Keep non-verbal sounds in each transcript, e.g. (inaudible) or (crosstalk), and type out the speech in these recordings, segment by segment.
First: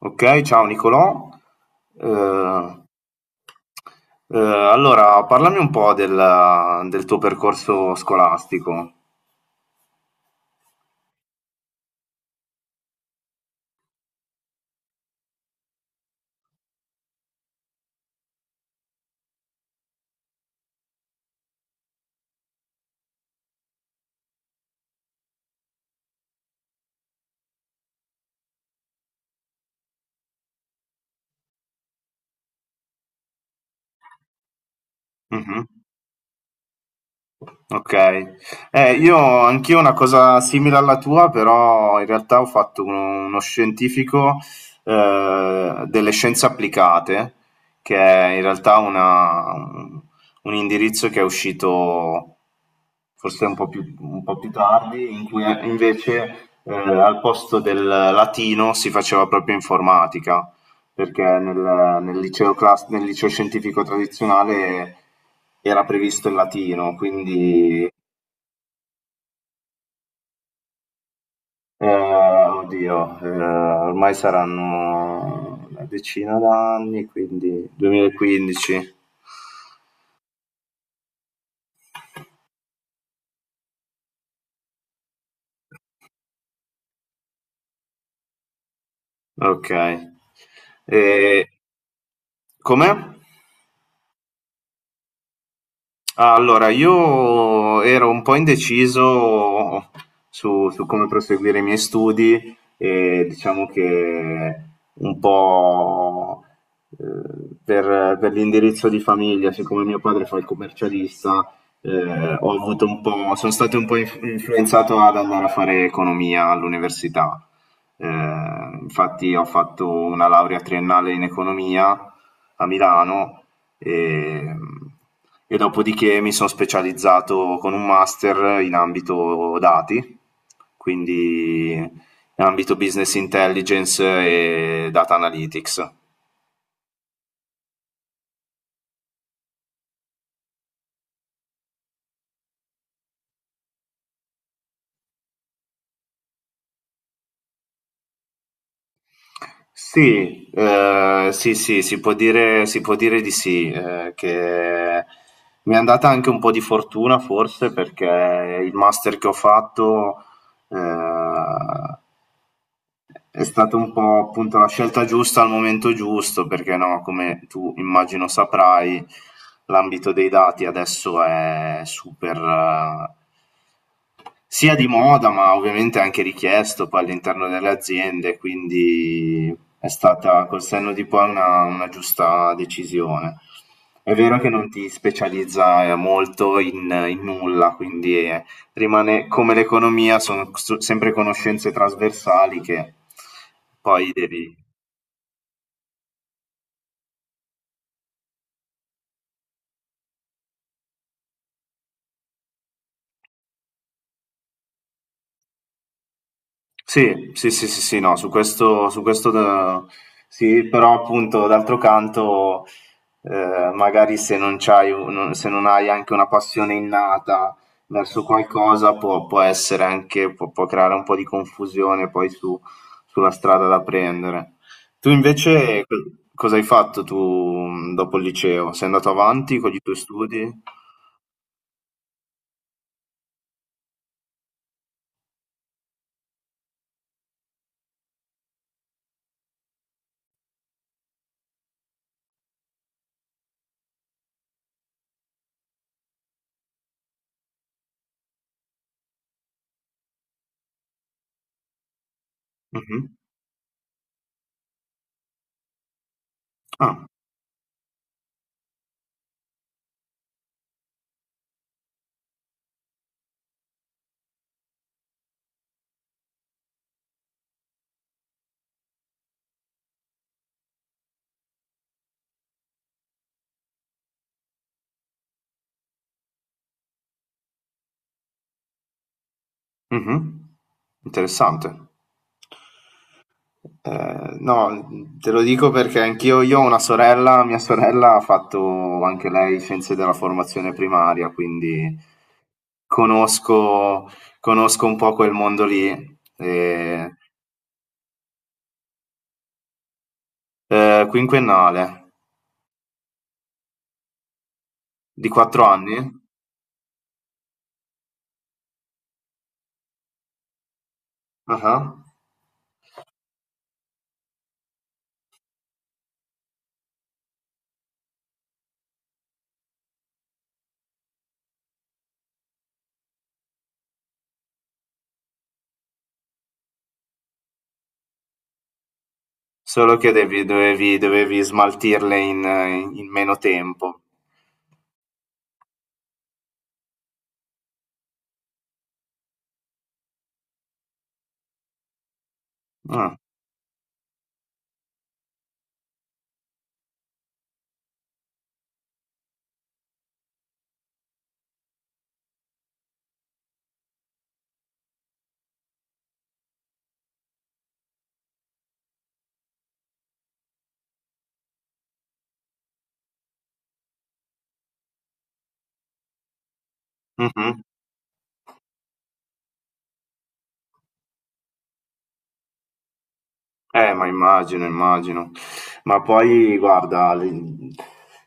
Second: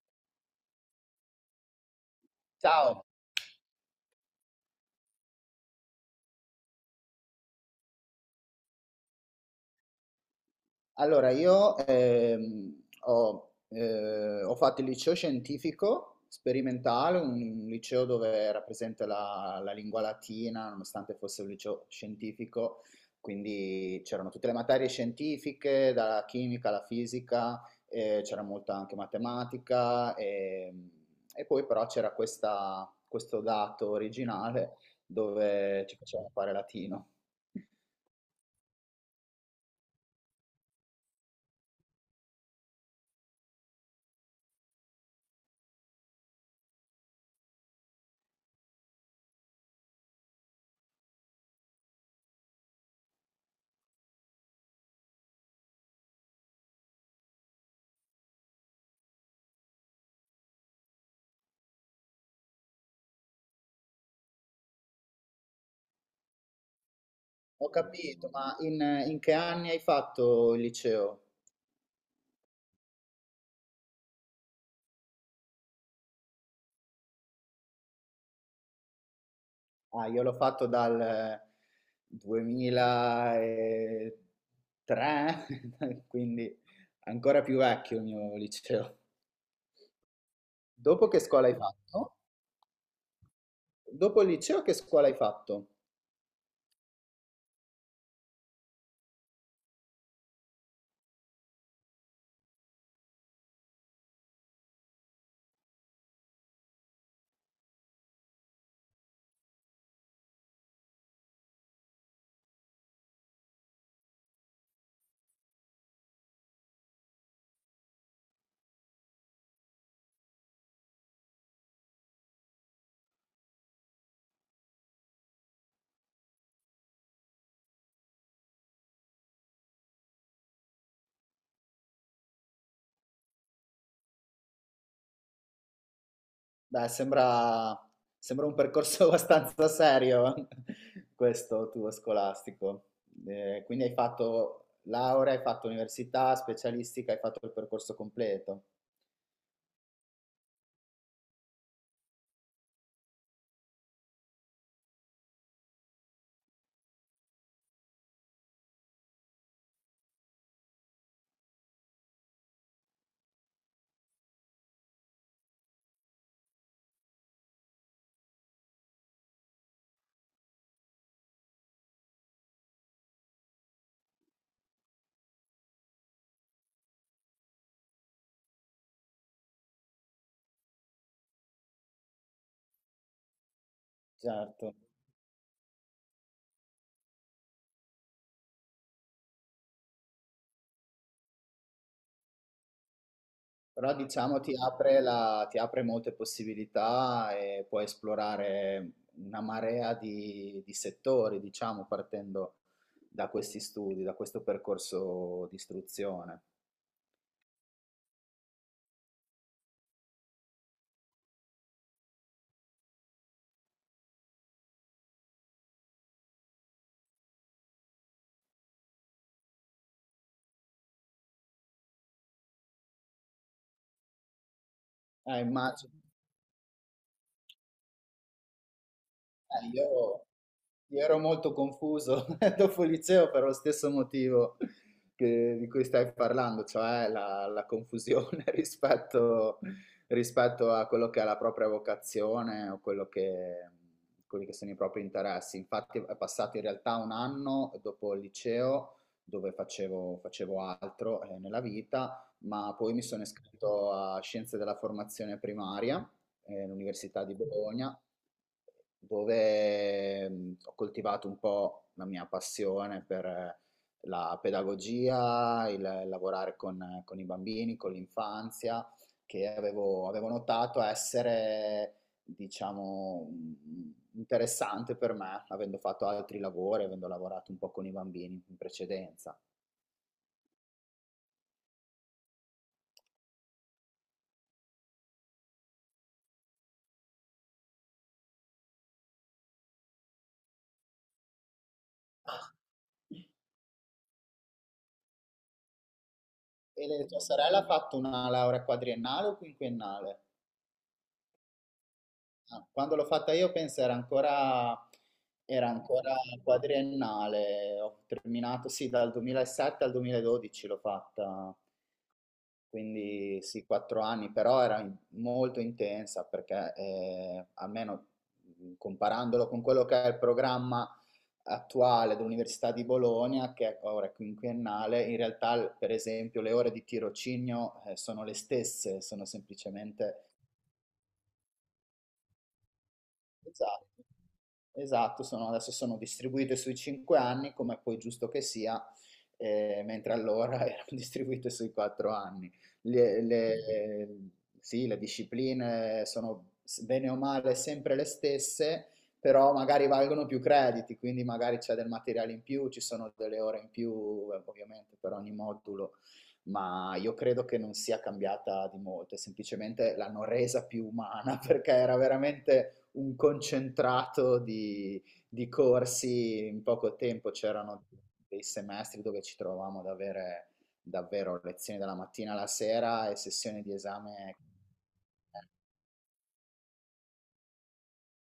Ok, ciao Nicolò. Eh, Ciao, allora, parlami un po' del tuo percorso scolastico. allora io ho fatto il liceo scientifico sperimentale, un liceo dove era presente la lingua latina, nonostante fosse un liceo scientifico, quindi c'erano tutte le materie scientifiche, dalla chimica alla fisica, c'era molta anche matematica, e poi però c'era questo dato originale Mhm. dove ci facevano fare latino. Okay. Io anch'io una cosa simile alla tua, però in realtà ho fatto uno scientifico, delle scienze applicate, che è in realtà una un indirizzo che è uscito forse un po' più tardi, in cui invece, al posto del latino si faceva proprio informatica perché nel nel liceo scientifico tradizionale era previsto il latino, Ho quindi capito, ma in che anni hai fatto il liceo? Oddio, ormai saranno una decina d'anni, quindi 2015. Ah, io l'ho fatto dal 2003, (laughs) quindi ancora più vecchio il mio liceo. Ok. E, Dopo che scuola hai fatto? com'è? Dopo il liceo che scuola hai fatto? Allora, io ero un po' indeciso su come proseguire i miei studi e diciamo che un po' per l'indirizzo di famiglia, siccome mio padre fa il commercialista, ho avuto un po', sono stato un po' influenzato ad andare a fare economia all'università. Eh, Infatti ho fatto una laurea triennale in economia a Milano e, e dopodiché mi sono specializzato con un master in ambito dati, quindi in ambito business intelligence e data analytics. Beh, sembra un percorso (laughs) abbastanza serio (laughs) questo tuo scolastico. Quindi hai fatto laurea, hai fatto università, specialistica, hai fatto il percorso completo. Sì, sì, sì, si può dire di sì, che mi è andata anche un po' di fortuna forse perché il master che ho fatto eh, è stata un po' appunto la scelta giusta al momento giusto, perché no, come tu immagino saprai, l'ambito dei dati adesso è super, sia di moda, ma ovviamente anche richiesto poi all'interno delle aziende, quindi è stata col senno di poi una giusta decisione. È vero che non Certo. ti specializza molto in, in nulla, quindi rimane come l'economia, sono sempre conoscenze trasversali che Però poi diciamo ti devi. apre, ti apre molte possibilità e puoi esplorare una marea di settori, diciamo, partendo da questi studi, da questo percorso di istruzione. Sì, sì, sì, sì, sì, no, su questo sì, però appunto d'altro canto, magari se non hai anche una passione innata verso qualcosa, può, può essere anche, può, può creare un po' di confusione poi sulla strada da prendere. Tu invece Immagino. Cosa hai fatto tu dopo il liceo? Sei andato avanti Eh, con i tuoi io, studi? Io ero molto confuso (laughs) dopo il liceo per lo stesso motivo di cui stai parlando, cioè la confusione (laughs) rispetto a quello che è la propria vocazione o quello che, quelli che sono i propri interessi. Infatti è passato in realtà un anno dopo il liceo dove facevo altro nella vita, ma poi mi Mhm. sono iscritto a Scienze della Formazione Primaria Ah, all'Università di Bologna dove ho coltivato un po' la mia passione per la pedagogia, il lavorare con i bambini, con l'infanzia, che avevo notato essere, diciamo, interessante per me, avendo fatto altri lavori, avendo lavorato un po' con i bambini in precedenza. mhm. Interessante. No, te lo dico perché anch'io io ho una sorella, mia sorella ha fatto anche lei scienze della formazione primaria, quindi conosco, conosco un po' quel mondo lì. E E, tua sorella ha fatto una laurea quadriennale o quinquennale? Quinquennale Ah, quando l'ho fatta io penso di quattro era anni. ancora quadriennale, ho terminato sì dal 2007 al 2012 l'ho fatta, Ah. quindi sì, quattro anni, però era molto intensa perché almeno comparandolo con quello che è il programma attuale dell'Università di Bologna, ora è quinquennale, in realtà per esempio le ore di tirocinio sono le stesse, sono Solo che semplicemente dovevi, dovevi smaltirle in, in meno esatto. tempo. Esatto, sono adesso sono distribuite sui 5 anni, come poi è giusto che sia, mentre allora (laughs) erano distribuite sui 4 anni. Ah, Le, le- eh, sì, le discipline sono bene o male sempre le stesse, però magari valgono più crediti, quindi magari c'è del materiale in più, ci sono delle ore in più, ovviamente, per ogni modulo, ma io credo che non sia cambiata di molto, semplicemente l'hanno resa più umana (laughs) perché era veramente un concentrato di corsi in poco tempo, mhm. c'erano dei semestri dove ci trovavamo ad avere davvero lezioni dalla mattina alla sera e sessioni di Ma esame immagino, immagino. Ma poi guarda, l-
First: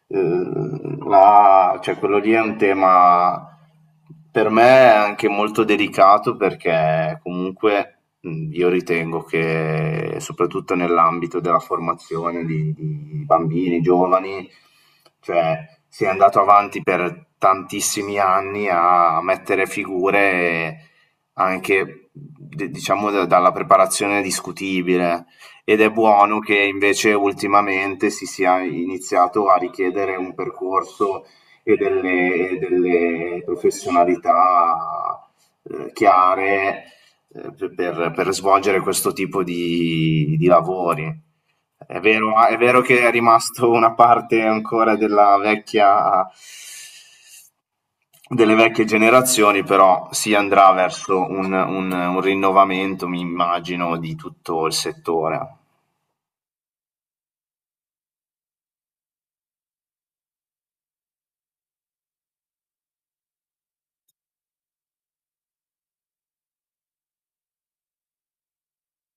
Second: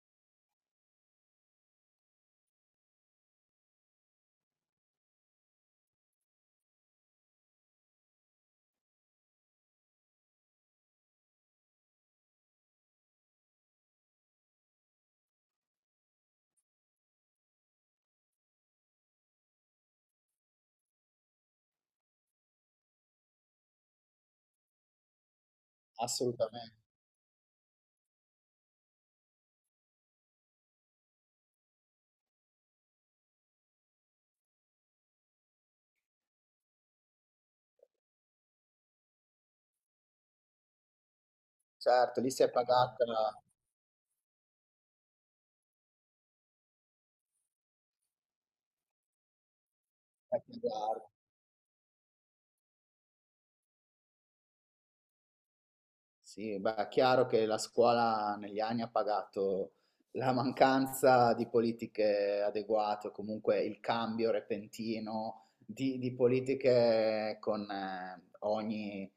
eh, la- cioè, quello lì è un tema per me è anche molto delicato perché comunque io ritengo che soprattutto nell'ambito della formazione di bambini, giovani, cioè si è andato avanti per tantissimi anni a mettere figure anche diciamo dalla preparazione discutibile ed è buono che assolutamente. invece ultimamente si sia iniziato a richiedere un percorso e delle professionalità chiare per svolgere questo tipo di lavori. Certo, lì si è È vero pagata che è la rimasto una parte ancora della vecchia, delle vecchie generazioni, però si andrà verso un, un rinnovamento, mi immagino, di tutto il settore. sì, beh, è chiaro che la scuola negli anni ha pagato la mancanza di politiche adeguate, o comunque il cambio repentino di politiche con ogni,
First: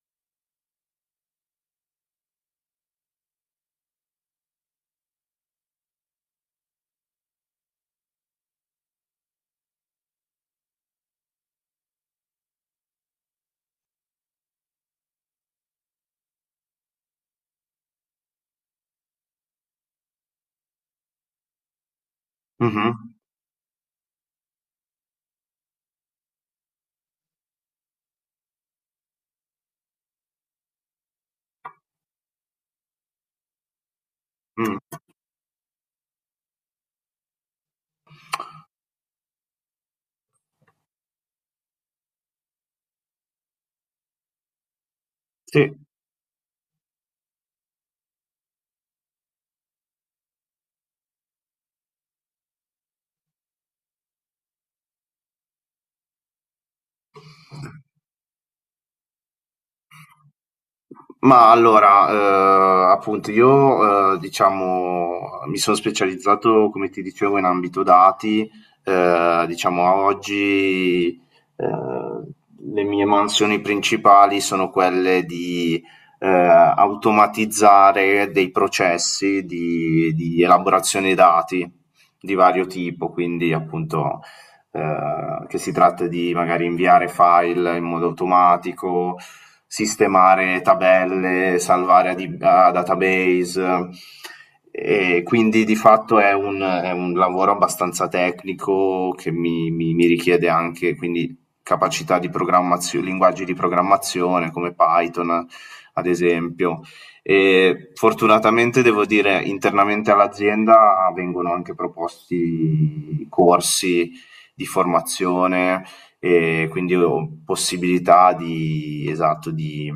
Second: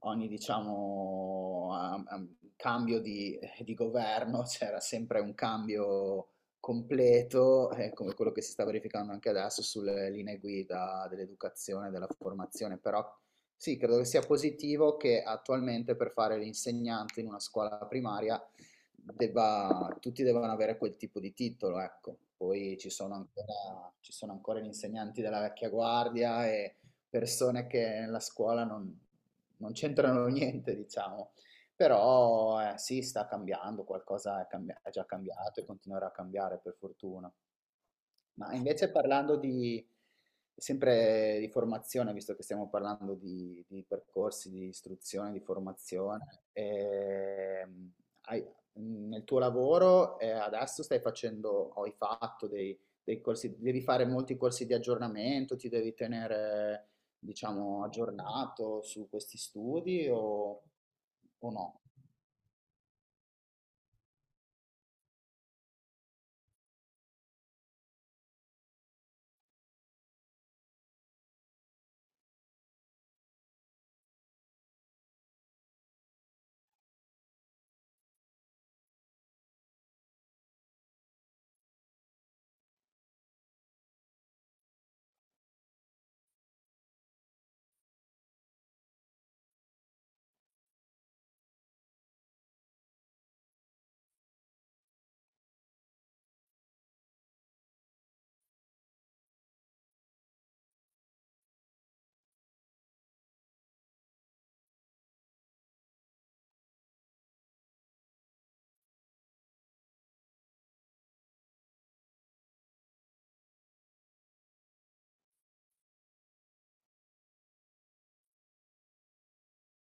ogni, diciamo, cambio di governo, (laughs) c'era sempre un cambio completo, come quello che si sta verificando anche adesso sulle linee guida dell'educazione e della formazione, però sì, credo che sia positivo che attualmente per fare l'insegnante in una scuola primaria tutti debbano avere quel tipo di titolo, ecco. Poi Mhm, ci sono ancora gli insegnanti della vecchia guardia e persone che nella scuola non c'entrano (laughs) niente, diciamo. Però sì, sta cambiando, qualcosa è, mm. cambia- è già cambiato e continuerà a cambiare per fortuna. Ma invece sempre di formazione, visto che stiamo parlando di percorsi di istruzione, di Sì, formazione, hai- nel tuo lavoro adesso stai facendo, o hai fatto dei corsi, devi fare molti corsi di aggiornamento, ti devi tenere, diciamo, aggiornato su questi studi ma o no? allora, appunto io, diciamo, mi sono specializzato, come ti dicevo, in ambito dati. Diciamo a oggi, ehm, le mie mansioni principali sono quelle di, automatizzare dei processi di elaborazione dati di vario tipo, quindi appunto che si tratta di magari inviare file in modo automatico, sistemare tabelle, salvare a database. E quindi di fatto è un lavoro abbastanza tecnico che mi richiede anche quindi capacità di programmazione, linguaggi di programmazione come Python, ad esempio. E fortunatamente devo dire internamente all'azienda vengono anche proposti corsi di formazione e quindi ho possibilità di, esatto,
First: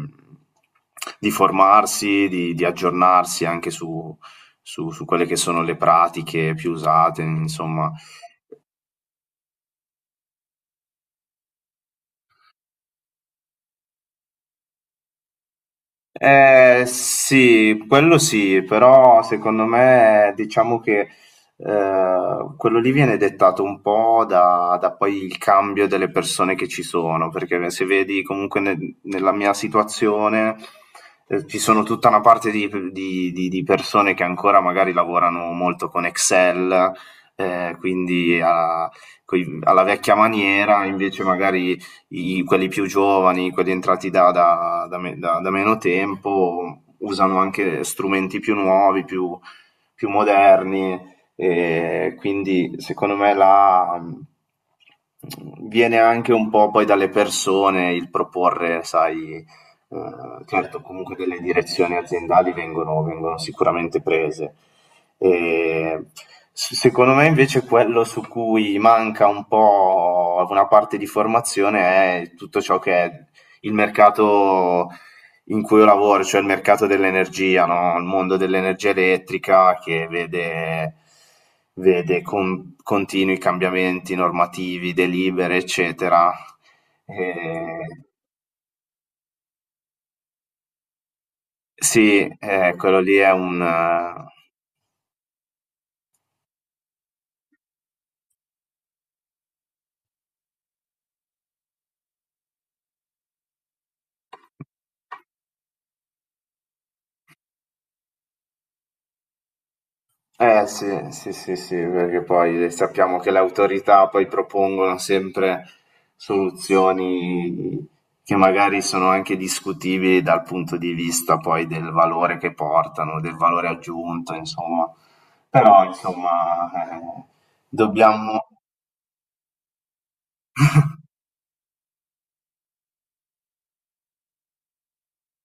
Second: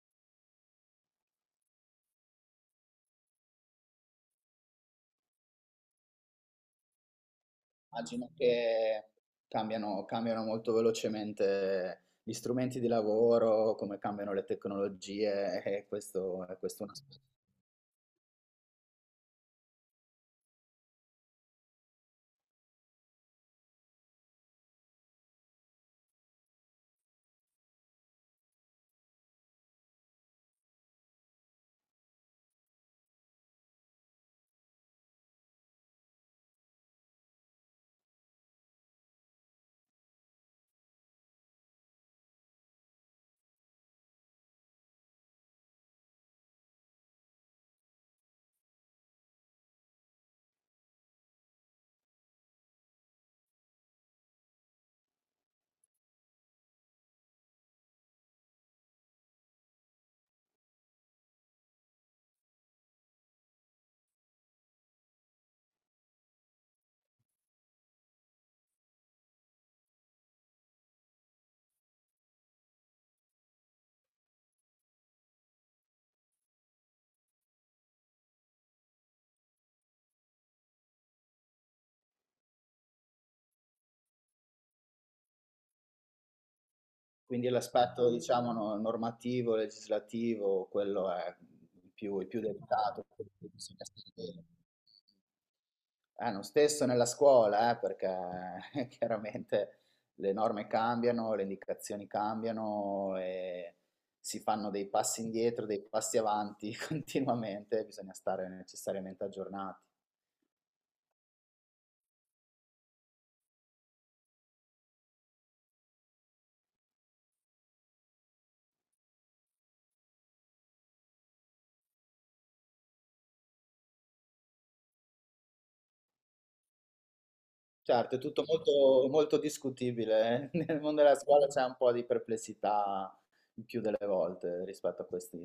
di formarsi, di aggiornarsi anche su quelle che sono le pratiche più usate, insomma. Immagino che cambiano molto velocemente gli strumenti di lavoro, come cambiano le tecnologie, e questo è un aspetto. Sì, quello sì, però secondo me diciamo che eh, quello lì viene dettato un po' da poi il cambio delle persone che ci sono, perché se vedi comunque nella mia situazione ci sono tutta una parte di, di persone che ancora magari lavorano molto con Excel, quindi alla vecchia maniera, invece magari quelli più giovani, quelli entrati da meno tempo, usano anche strumenti più nuovi, più, più moderni, e quindi secondo me la, viene anche un po' poi dalle persone il proporre, sai. Certo, comunque delle direzioni aziendali vengono sicuramente prese. Ehm, s Secondo me invece quello su cui manca un po' una parte di formazione è tutto ciò che è il mercato in cui io lavoro, cioè il mercato dell'energia, no, il mondo dell'energia elettrica che vede con continui cambiamenti normativi, delibere, eccetera. Quindi Ehm. l'aspetto, diciamo, normativo, legislativo, quello è Sì, il più quello delicato, lì è quello che un... bisogna stare bene. Lo stesso nella scuola, perché (laughs) chiaramente le norme cambiano, le indicazioni cambiano e si fanno dei passi indietro, dei passi avanti (laughs) continuamente, bisogna stare necessariamente aggiornati. Sì, sì, sì, sì, perché poi sappiamo che le autorità poi propongono sempre soluzioni che magari sono anche discutibili dal punto di vista poi del valore che portano, del valore aggiunto, insomma. Però, insomma, Certo, è tutto dobbiamo. molto, molto discutibile. Eh. (laughs) Nel mondo della scuola c'è un po' di perplessità il più delle volte rispetto a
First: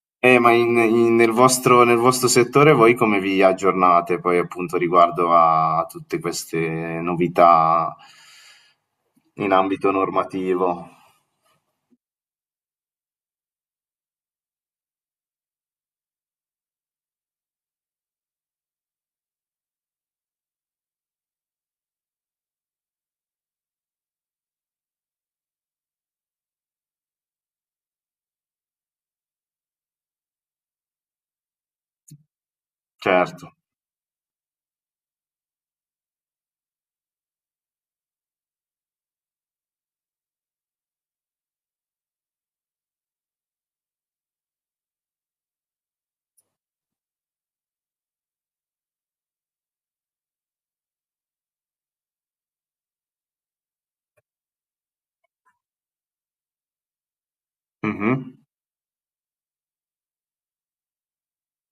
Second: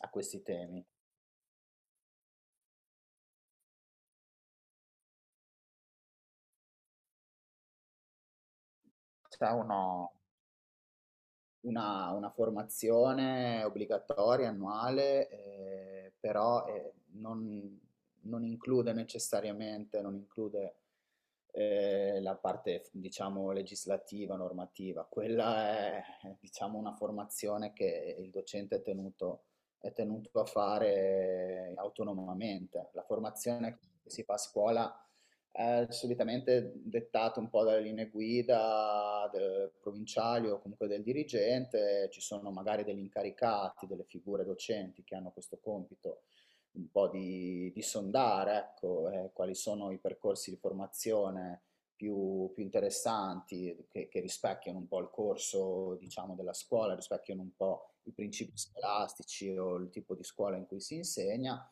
a questi Ma in temi. in nel vostro settore voi come vi aggiornate poi appunto riguardo a tutte queste novità C'è in ambito uno, normativo? Una formazione obbligatoria, annuale, però non include necessariamente, non include la parte, diciamo, legislativa, normativa. Quella è, diciamo, una formazione che il docente è tenuto a fare autonomamente. La Certo. formazione che si fa a scuola è solitamente dettato un po' dalle linee guida del provinciali o comunque del dirigente, ci sono magari degli incaricati, delle figure docenti che hanno questo compito un po' di sondare, ecco, quali sono i percorsi di formazione più interessanti, che rispecchiano un po' il corso, diciamo, della scuola, rispecchiano un po' i Mh-mh. principi scolastici o il tipo di scuola in cui si insegna,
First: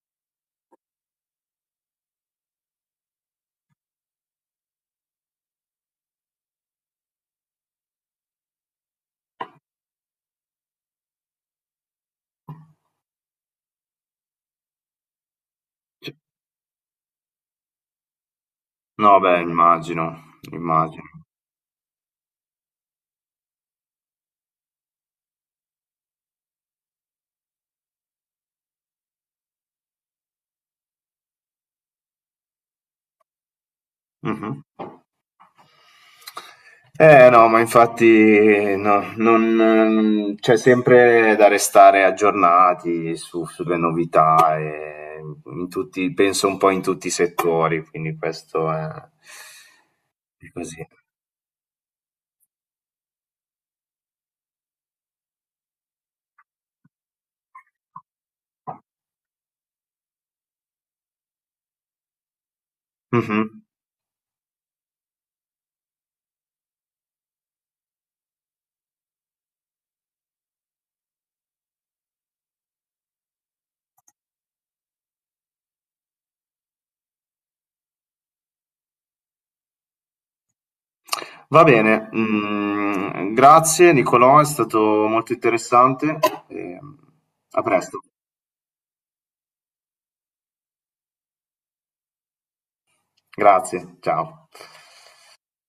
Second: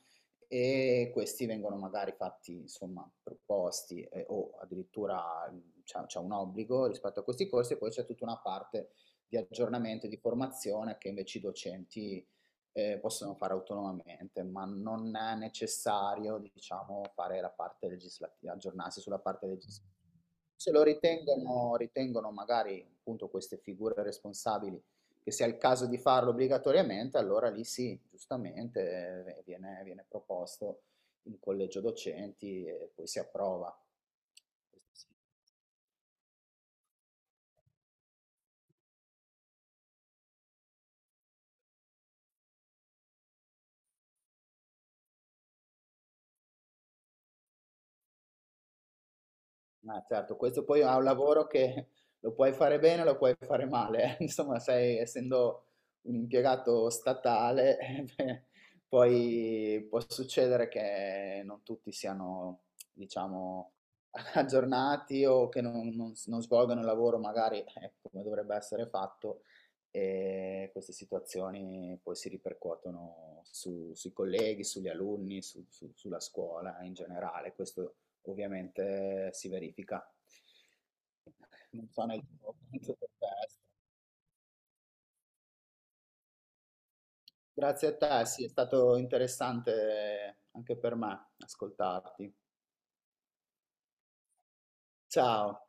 e questi vengono magari fatti, insomma, proposti o addirittura c'è un obbligo rispetto a questi corsi e poi c'è tutta una parte di aggiornamento e di formazione che invece i docenti possono fare autonomamente, ma non è necessario, diciamo, fare la parte legislativa, aggiornarsi sulla No, beh, parte legislativa. immagino, Se lo immagino. Ritengono magari appunto queste figure responsabili che sia il caso di farlo obbligatoriamente, allora lì sì, giustamente eh, viene proposto in collegio docenti e poi si approva. Mh-mh. Questo sì. No, ma infatti no, non c'è sempre da restare aggiornati su sulle novità, in tutti penso un po' in tutti i settori, quindi questo è. Ah, certo, E questo così. poi è un lavoro che (laughs) lo puoi fare bene, lo puoi fare male, eh. (laughs) Insomma, sei, essendo un impiegato statale, (laughs) beh, poi può succedere che non tutti siano, Mhm. diciamo, (laughs) aggiornati o che non non svolgano il lavoro magari come dovrebbe essere fatto e queste situazioni poi si ripercuotono sui colleghi, sugli alunni, sulla scuola in generale. Questo ovviamente si verifica. Va Non so bene, nel tuo (laughs) caso per mm, te. grazie Nicolò, è stato molto interessante. E, a Grazie a presto, te, sì, è stato interessante anche per me ascoltarti. grazie, ciao. Ciao.